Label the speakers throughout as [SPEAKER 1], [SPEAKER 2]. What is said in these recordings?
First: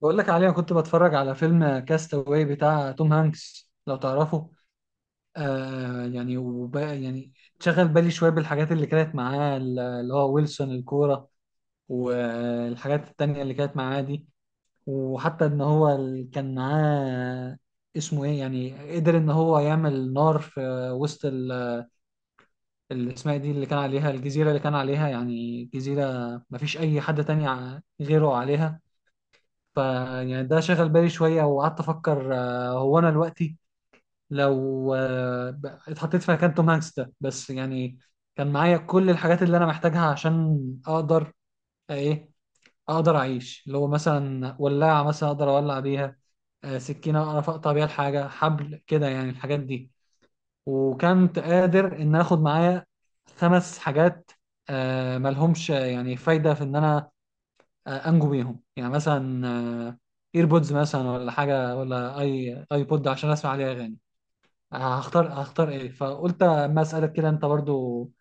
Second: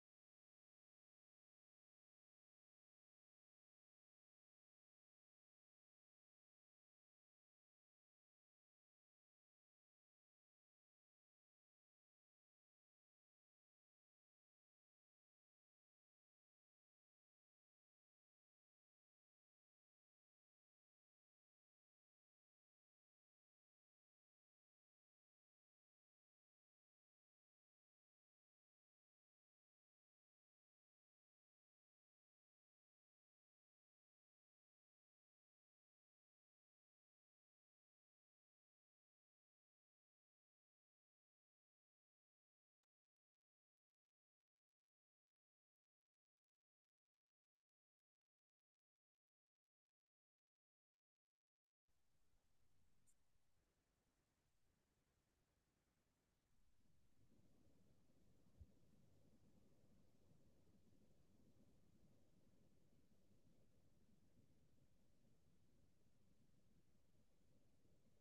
[SPEAKER 1] بقول لك عليه انا كنت بتفرج على فيلم كاستاوي بتاع توم هانكس لو تعرفه. يعني شغل بالي شويه بالحاجات اللي كانت معاه اللي هو ويلسون الكوره والحاجات التانية اللي كانت معاه دي. وحتى ان هو كان معاه اسمه ايه يعني قدر ان هو يعمل نار في وسط اللي اسمها إيه دي اللي كان عليها الجزيره اللي كان عليها يعني جزيره مفيش اي حد تاني غيره عليها. فيعني ده شغل بالي شوية وقعدت أفكر، هو أنا دلوقتي لو اتحطيت في مكان توم هانكس ده بس يعني كان معايا كل الحاجات اللي أنا محتاجها عشان أقدر آه، إيه أقدر أعيش، اللي هو مثلا ولاعة مثلا أقدر أولع بيها، سكينة أعرف أقطع بيها الحاجة حبل كده يعني الحاجات دي. وكنت قادر إن آخد معايا خمس حاجات ملهمش يعني فايدة في إن أنا انجو بيهم، يعني مثلا ايربودز مثلا ولا حاجه ولا اي اي بود عشان اسمع عليها اغاني. هختار ايه، فقلت اما اسالك كده انت برضو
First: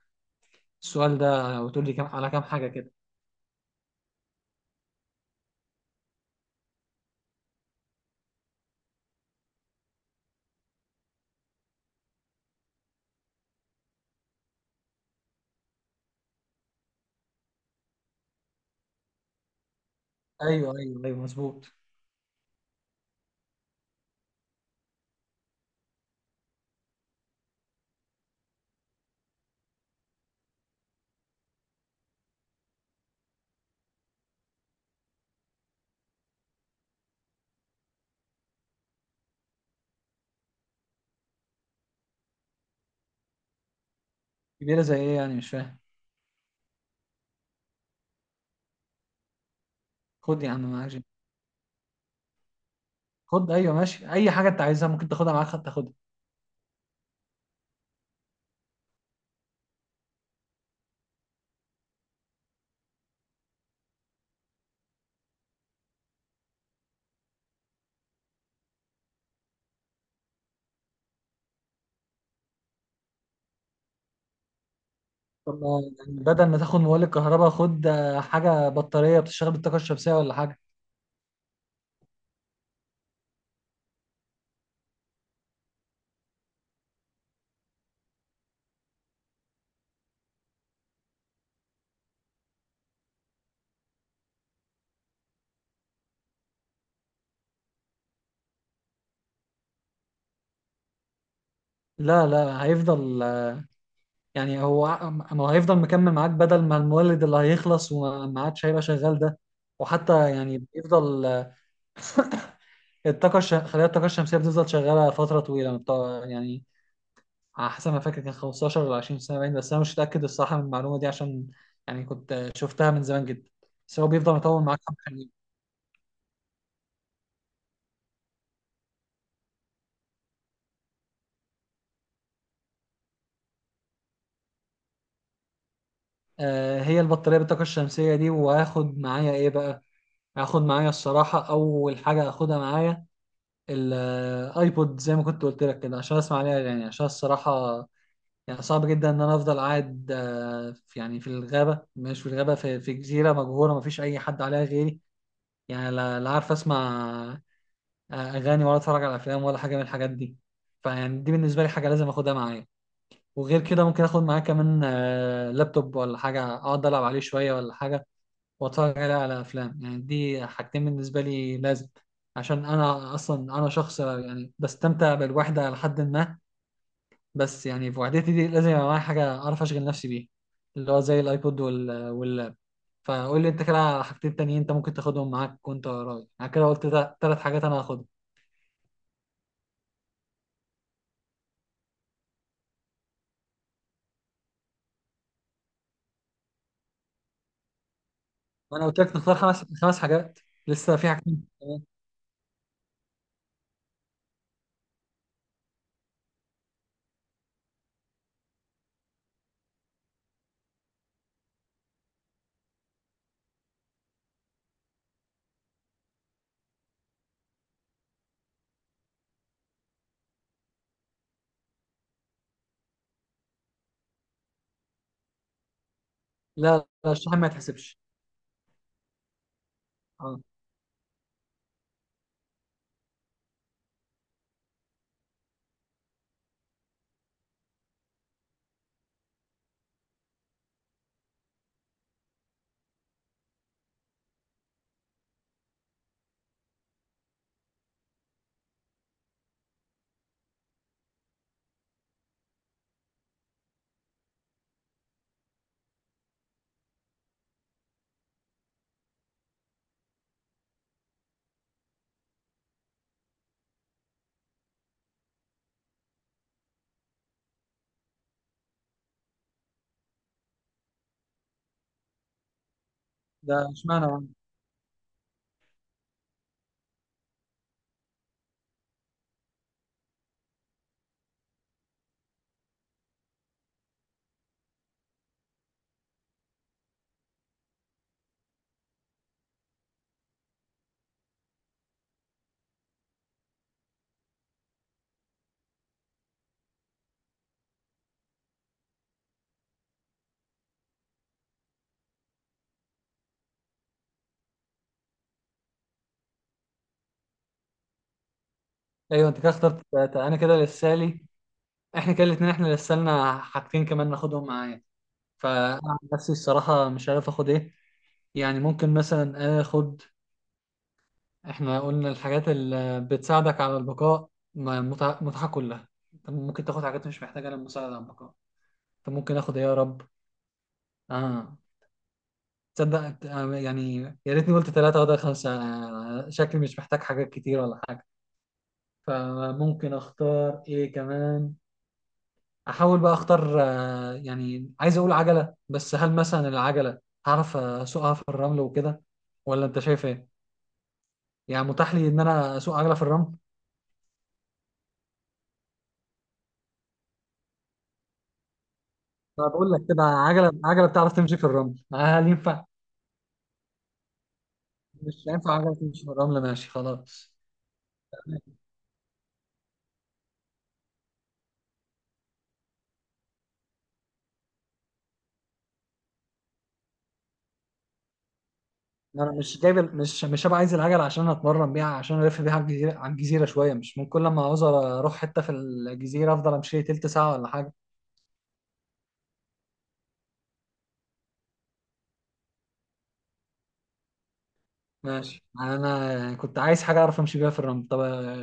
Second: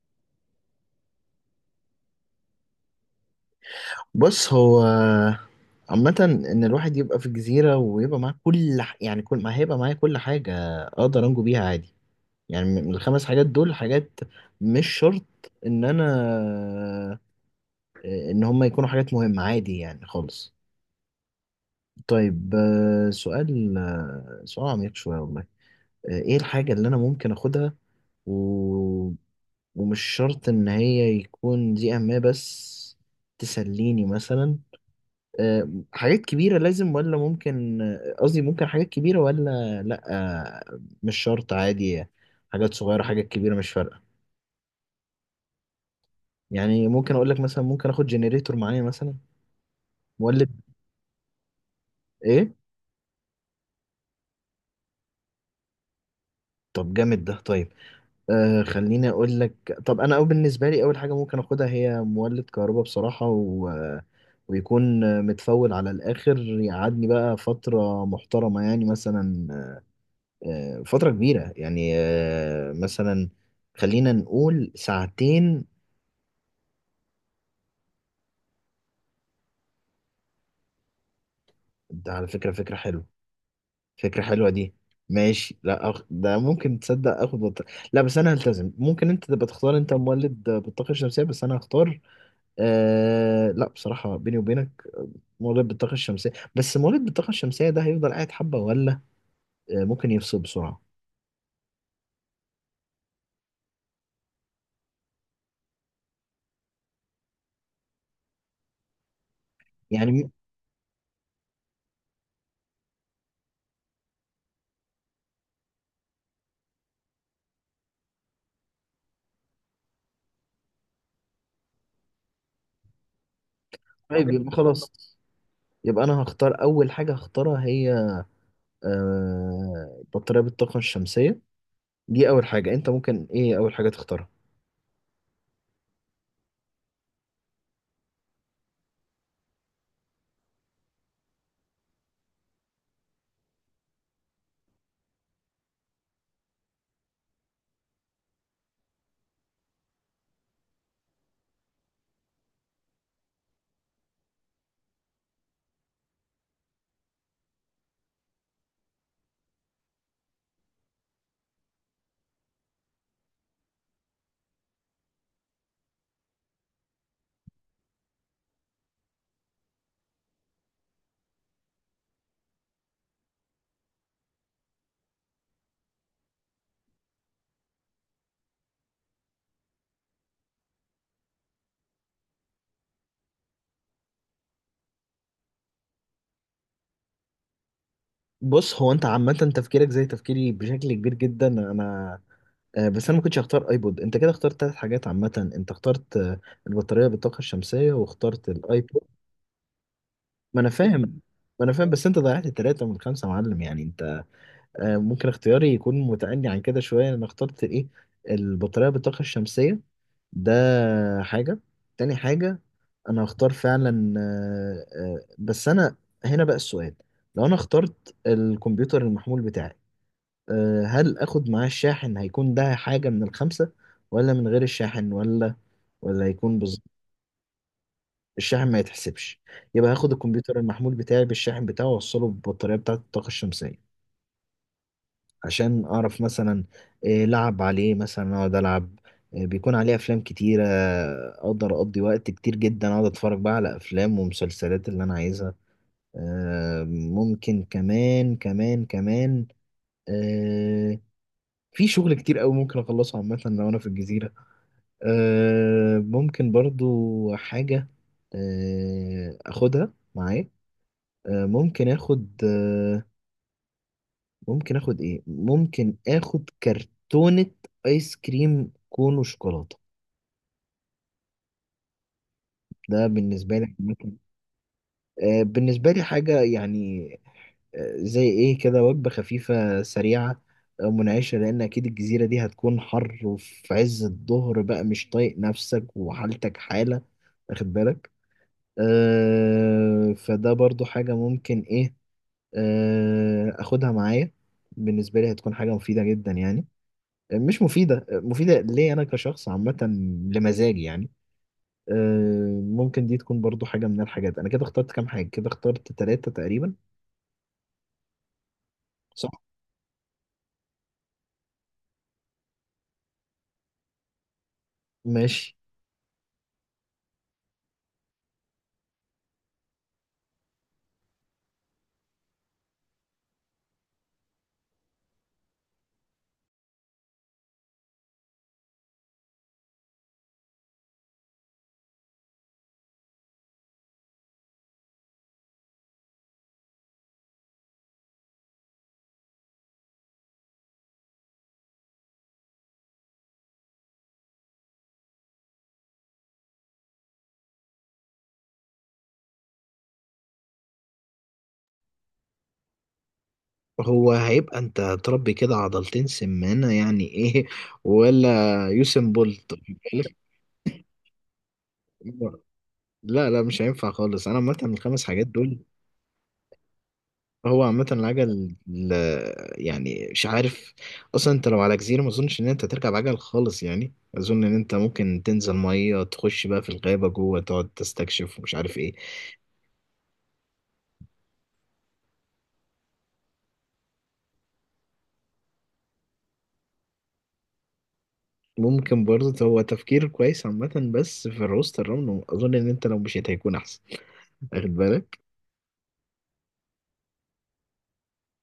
[SPEAKER 1] السؤال ده وتقول لي كم على كام حاجه كده.
[SPEAKER 2] بص هو عامة، إن الواحد يبقى في الجزيرة ويبقى معاه يعني كل ما هيبقى معايا كل حاجة أقدر أنجو بيها عادي. يعني من الخمس حاجات دول، حاجات مش شرط إن أنا، إن هما يكونوا حاجات مهمة، عادي يعني خالص.
[SPEAKER 1] ايوه ايوه ايوه، مظبوط.
[SPEAKER 2] طيب، سؤال، سؤال عميق شوية والله. إيه الحاجة اللي أنا ممكن أخدها، و... ومش شرط إن هي يكون دي أهمية، بس تسليني مثلا. حاجات كبيرة لازم ولا ممكن، قصدي ممكن حاجات كبيرة ولا لأ. مش شرط، عادي. حاجات صغيرة، حاجات كبيرة، مش فارقة.
[SPEAKER 1] كبيره زي ايه يعني؟ مش فاهم.
[SPEAKER 2] يعني ممكن أقول لك مثلا، ممكن آخد جنريتور معايا مثلا،
[SPEAKER 1] خد يا
[SPEAKER 2] مولد.
[SPEAKER 1] عم معاك جيم.
[SPEAKER 2] إيه؟
[SPEAKER 1] خد، ايوه ماشي، اي حاجه انت عايزها ممكن تاخدها معاك، تاخدها.
[SPEAKER 2] طب جامد ده، طيب. آه، خليني أقول لك، طب أنا أو بالنسبة لي، أول حاجة ممكن آخدها هي مولد كهرباء بصراحة، و... ويكون متفول على الآخر، يقعدني بقى فترة محترمة، يعني مثلا فترة كبيرة يعني، مثلا خلينا نقول
[SPEAKER 1] طب
[SPEAKER 2] ساعتين.
[SPEAKER 1] ما يعني بدل ما تاخد مولد كهرباء خد حاجه بطاريه بتشتغل بالطاقه الشمسيه ولا حاجه.
[SPEAKER 2] ده على فكرة فكرة حلوة، فكرة حلوة دي. ماشي، لا أخ... ده ممكن، تصدق لا، بس انا هلتزم. ممكن انت تبقى تختار انت مولد بالطاقة الشمسية، بس انا هختار. آه... لا، بصراحة بيني وبينك، مولد بالطاقة الشمسية، بس مولد بالطاقة الشمسية ده هيفضل قاعد حبة ولا ممكن يفصل بسرعة؟
[SPEAKER 1] لا لا، هيفضل يعني، هو ما هو هيفضل مكمل معاك بدل ما المولد اللي هيخلص وما عادش هيبقى شغال ده. وحتى
[SPEAKER 2] يعني
[SPEAKER 1] يعني بيفضل خلايا الطاقة الشمسية بتفضل شغالة فترة طويلة يعني على حسب ما فاكر كان 15 ولا 20 سنة باين، بس أنا مش متأكد الصراحة من المعلومة دي عشان يعني كنت شفتها من زمان جدا. بس هو
[SPEAKER 2] طيب،
[SPEAKER 1] بيفضل
[SPEAKER 2] يبقى
[SPEAKER 1] مطول معاك
[SPEAKER 2] خلاص،
[SPEAKER 1] حبة حلوين.
[SPEAKER 2] يبقى انا هختار اول حاجة هختارها هي آه... بطارية بالطاقة الشمسية. دي اول حاجه. انت ممكن ايه اول حاجه تختارها؟
[SPEAKER 1] هي البطارية بالطاقة الشمسية دي، وهاخد معايا إيه بقى؟ هاخد معايا الصراحة أول حاجة هاخدها معايا الايبود، زي ما كنت قلت لك كده عشان اسمع عليها. يعني عشان الصراحة يعني صعب جدا ان انا افضل قاعد يعني في الغابه، مش في الغابه، في جزيره مجهوله ما فيش اي حد عليها غيري، يعني لا عارف اسمع اغاني ولا اتفرج على افلام ولا حاجه من الحاجات دي. فيعني دي بالنسبه لي حاجه لازم اخدها معايا. وغير كده ممكن اخد معايا كمان لابتوب ولا حاجه اقعد العب عليه شويه ولا حاجه واتفرج عليه على افلام، يعني دي حاجتين بالنسبه لي لازم، عشان انا اصلا انا شخص يعني بستمتع بالوحده لحد ما، بس يعني في وحدتي دي لازم يبقى معايا حاجة أعرف أشغل نفسي بيها، اللي هو زي الأيبود واللاب. فقول لي أنت كده على حاجتين تانيين أنت ممكن تاخدهم معاك وأنت رايح، أنا كده قلت ثلاث حاجات أنا هاخدهم.
[SPEAKER 2] بص، هو انت عامه تفكيرك زي تفكيري بشكل كبير جدا، انا بس انا ما كنتش هختار ايبود. انت كده اخترت ثلاث حاجات، عامه انت اخترت البطاريه بالطاقه الشمسيه، واخترت
[SPEAKER 1] وأنا قلت
[SPEAKER 2] الايبود.
[SPEAKER 1] لك نختار خمس حاجات.
[SPEAKER 2] ما انا
[SPEAKER 1] لسه
[SPEAKER 2] فاهم.
[SPEAKER 1] في حاجتين
[SPEAKER 2] ما انا
[SPEAKER 1] كمان.
[SPEAKER 2] فاهم، بس انت ضيعت ثلاثه من خمسه يا معلم. يعني ممكن اختياري يكون متأني عن كده شوية. أنا اخترت إيه؟ البطارية بالطاقة الشمسية، ده حاجة. تاني حاجة، أنا هختار فعلا بس أنا، هنا بقى السؤال، لو أنا اخترت الكمبيوتر المحمول بتاعي، هل آخد معاه الشاحن؟ هيكون ده حاجة من الخمسة ولا من غير الشاحن، ولا ولا هيكون بالظبط؟
[SPEAKER 1] لا لا، الشحن ما يتحسبش.
[SPEAKER 2] الشاحن ما يتحسبش. يبقى هاخد
[SPEAKER 1] أه.
[SPEAKER 2] الكمبيوتر المحمول بتاعي بالشاحن بتاعه، وأوصله بالبطارية بتاعة الطاقة الشمسية، عشان اعرف مثلا إيه، لعب عليه مثلا، اقعد العب إيه، بيكون عليه افلام كتيرة، اقدر اقضي وقت كتير جدا، اقعد اتفرج بقى على افلام ومسلسلات اللي انا عايزها. ممكن كمان كمان كمان آه، في شغل كتير قوي ممكن اخلصه عامة لو انا في الجزيرة. ممكن برضو حاجة اخدها معايا. آه، ممكن اخد آه، ممكن اخد ايه، ممكن اخد كرتونة ايس كريم كون وشوكولاتة. ده
[SPEAKER 1] ده
[SPEAKER 2] بالنسبة لي
[SPEAKER 1] اشمعنى
[SPEAKER 2] ممكن،
[SPEAKER 1] يعني؟
[SPEAKER 2] بالنسبة لي حاجة، يعني زي ايه كده، وجبة خفيفة سريعة منعشة، لان اكيد الجزيرة دي هتكون حر، وفي عز الظهر بقى مش طايق نفسك وحالتك حالة، واخد بالك؟ فده برضو حاجة ممكن ايه آه اخدها معايا. بالنسبة لي هتكون حاجة مفيدة جدا، يعني مش مفيدة مفيدة، ليه؟ أنا كشخص عامة، لمزاجي يعني. ممكن دي تكون برضو حاجة من الحاجات. أنا كده اخترت كام حاجة؟ كده اخترت تلاتة تقريبا،
[SPEAKER 1] أيوه
[SPEAKER 2] صح؟
[SPEAKER 1] أنت كده اخترت ثلاثة، أنا كده لسه لي. إحنا كده الاتنين إحنا لسه لنا حاجتين كمان ناخدهم معايا.
[SPEAKER 2] ماشي.
[SPEAKER 1] فأنا عن نفسي الصراحة مش عارف آخد إيه، يعني ممكن مثلا آخد. احنا قلنا الحاجات اللي بتساعدك على البقاء متعة متعة كلها. انت ممكن تاخد حاجات مش محتاجة للمساعدة على البقاء. انت ممكن اخد ايه يا رب. اه، تصدق يعني يا ريتني قلت ثلاثة وده خمسة. شكلي مش محتاج حاجات كتير ولا حاجة. فممكن اختار ايه كمان؟ احاول بقى اختار يعني، عايز اقول عجلة، بس هل مثلا العجلة هعرف اسوقها في الرمل وكده ولا انت شايف ايه؟ يعني متاح لي ان انا اسوق عجلة في الرمل؟
[SPEAKER 2] هو هيبقى أنت تربي كده عضلتين سمانة يعني، إيه ولا يوسم
[SPEAKER 1] انا
[SPEAKER 2] بولت؟
[SPEAKER 1] بقول لك كده عجله بتعرف تمشي في الرمل هل ينفع؟
[SPEAKER 2] لا لا، مش هينفع خالص. أنا عامة الخمس
[SPEAKER 1] مش
[SPEAKER 2] حاجات
[SPEAKER 1] هينفع
[SPEAKER 2] دول،
[SPEAKER 1] عجله تمشي في الرمل، ماشي خلاص.
[SPEAKER 2] هو عامة يعني مش عارف، اصلا انت لو على جزيرة ما اظنش ان انت تركب عجل خالص. يعني اظن ان انت ممكن تنزل مية، تخش بقى في الغابة جوه، تقعد تستكشف ومش عارف ايه.
[SPEAKER 1] انا مش جايب مش هبقى عايز العجله عشان اتمرن بيها، عشان الف بيها على الجزيره شويه، مش من كل لما عاوز اروح حته في الجزيره افضل امشي لي تلت ساعه ولا حاجه.
[SPEAKER 2] ممكن برضه، هو تفكير كويس عامة، بس في الروست الرمل اظن ان انت لو مشيت هيكون احسن، واخد بالك؟
[SPEAKER 1] ماشي، انا كنت عايز حاجه اعرف امشي بيها في الرمل. طب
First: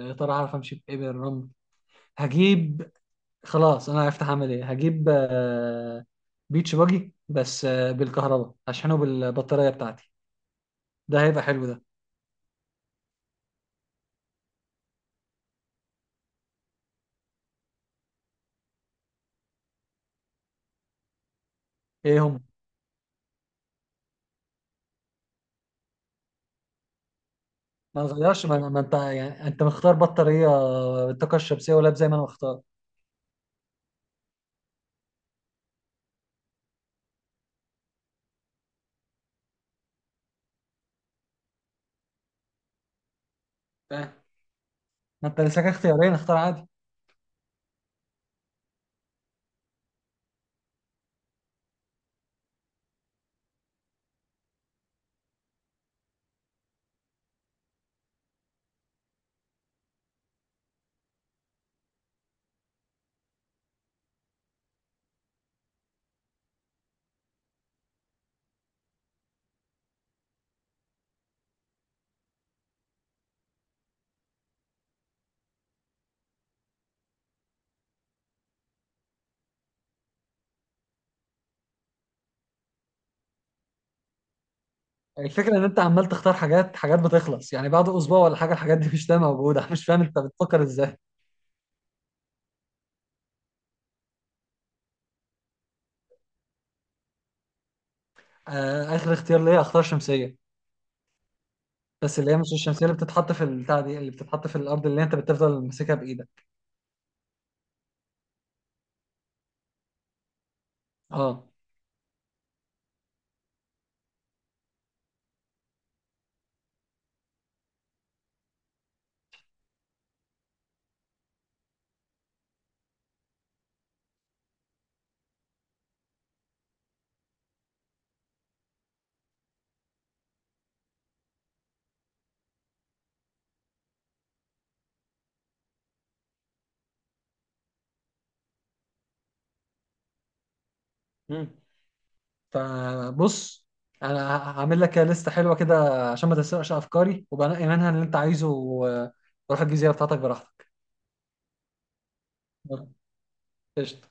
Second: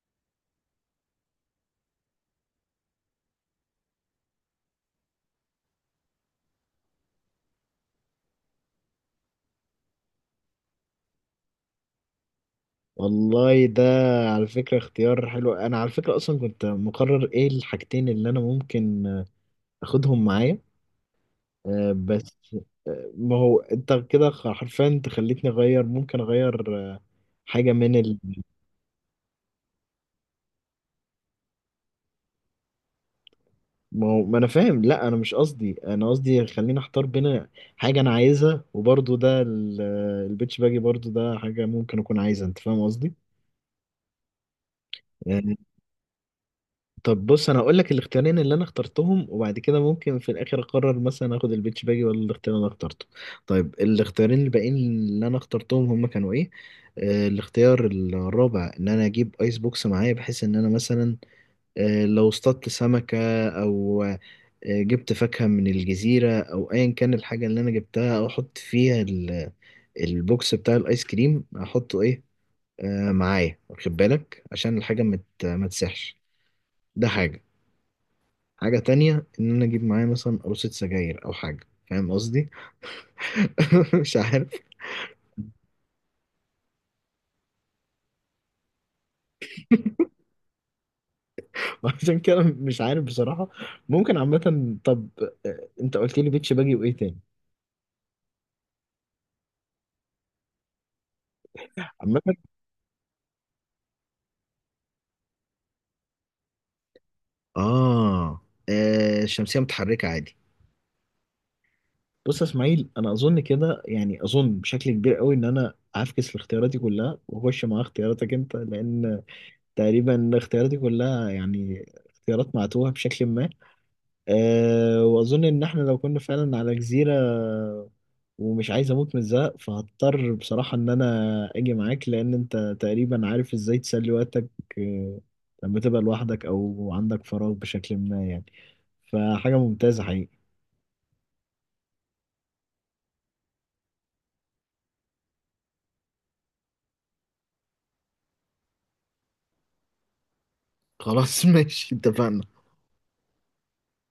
[SPEAKER 1] يا ترى هعرف امشي بايه بالرمل؟ هجيب. خلاص انا عرفت هعمل ايه، هجيب بيتش باجي، بس بالكهرباء هشحنه بالبطاريه بتاعتي. ده هيبقى حلو ده.
[SPEAKER 2] والله ده على فكرة اختيار حلو. انا على فكرة اصلا كنت مقرر ايه الحاجتين اللي انا ممكن اخدهم معايا،
[SPEAKER 1] ايه
[SPEAKER 2] بس
[SPEAKER 1] هم؟
[SPEAKER 2] ما هو انت كده حرفيا انت خليتني اغير، ممكن اغير حاجه من
[SPEAKER 1] ما
[SPEAKER 2] ال...
[SPEAKER 1] غيرش، ما انت يعني انت مختار بطاريه بالطاقه الشمسيه ولاب زي ما انا مختار.
[SPEAKER 2] ما هو ما انا فاهم. لا، انا مش قصدي، انا قصدي خليني اختار بين حاجه انا عايزها، وبرضه ده ال- آه، البيتش باجي برضه ده حاجه ممكن اكون عايزها، انت فاهم قصدي؟
[SPEAKER 1] فاهم. ما انت
[SPEAKER 2] يعني
[SPEAKER 1] لسه اختيارين، اختار عادي.
[SPEAKER 2] طب بص، انا هقول لك الاختيارين اللي انا اخترتهم، وبعد كده ممكن في الاخر اقرر مثلا اخد البيتش باجي ولا الاختيار اللي انا اخترته. طيب، الاختيارين الباقيين اللي انا اخترتهم هم كانوا ايه؟ الاختيار الرابع ان انا اجيب ايس بوكس معايا، بحيث ان انا مثلا لو اصطدت سمكة او جبت فاكهة من الجزيرة او ايا كان الحاجة اللي انا جبتها، او احط فيها البوكس بتاع الايس كريم، احطه ايه آه معايا، واخد بالك؟ عشان الحاجة ما تسحش. ده حاجة. حاجة تانية، إن أنا أجيب معايا مثلا قروصة سجاير أو حاجة، فاهم قصدي؟ مش عارف.
[SPEAKER 1] الفكره ان انت عمال تختار حاجات، حاجات بتخلص يعني بعد اسبوع ولا حاجه الحاجات دي مش تبقى موجوده. أنا مش فاهم انت بتفكر ازاي.
[SPEAKER 2] وعشان كده مش عارف بصراحة، ممكن عامة، طب أنت قلت لي بيتش باجي وإيه تاني؟
[SPEAKER 1] آه، اخر اختيار ليا اختار شمسيه، بس
[SPEAKER 2] عامة،
[SPEAKER 1] اللي هي مش الشمسيه اللي بتتحط في البتاع دي، اللي بتتحط في الارض اللي انت بتفضل ماسكها بايدك.
[SPEAKER 2] آه الشمسية متحركة عادي.
[SPEAKER 1] اه.
[SPEAKER 2] بص يا إسماعيل، أنا أظن كده، يعني أظن بشكل كبير قوي إن أنا هفكس في اختياراتي كلها، وأخش مع اختياراتك أنت، لأن تقريبا اختياراتي كلها يعني اختيارات معتوهة بشكل ما. أه، وأظن إن إحنا لو كنا فعلا على جزيرة، ومش عايز أموت من الزهق، فهضطر بصراحة إن أنا أجي معاك، لأن أنت تقريبا عارف إزاي تسلي وقتك. أه، لما تبقى لوحدك أو عندك فراغ بشكل ما، يعني فحاجة ممتازة حقيقي.
[SPEAKER 1] مم. فبص، انا هعمل لك لسته حلوه كده عشان ما تسرقش افكاري، وبنقي منها اللي انت عايزه وروح الجزيره بتاعتك براحتك.
[SPEAKER 2] خلاص، ماشي، اتفقنا.
[SPEAKER 1] قشطة.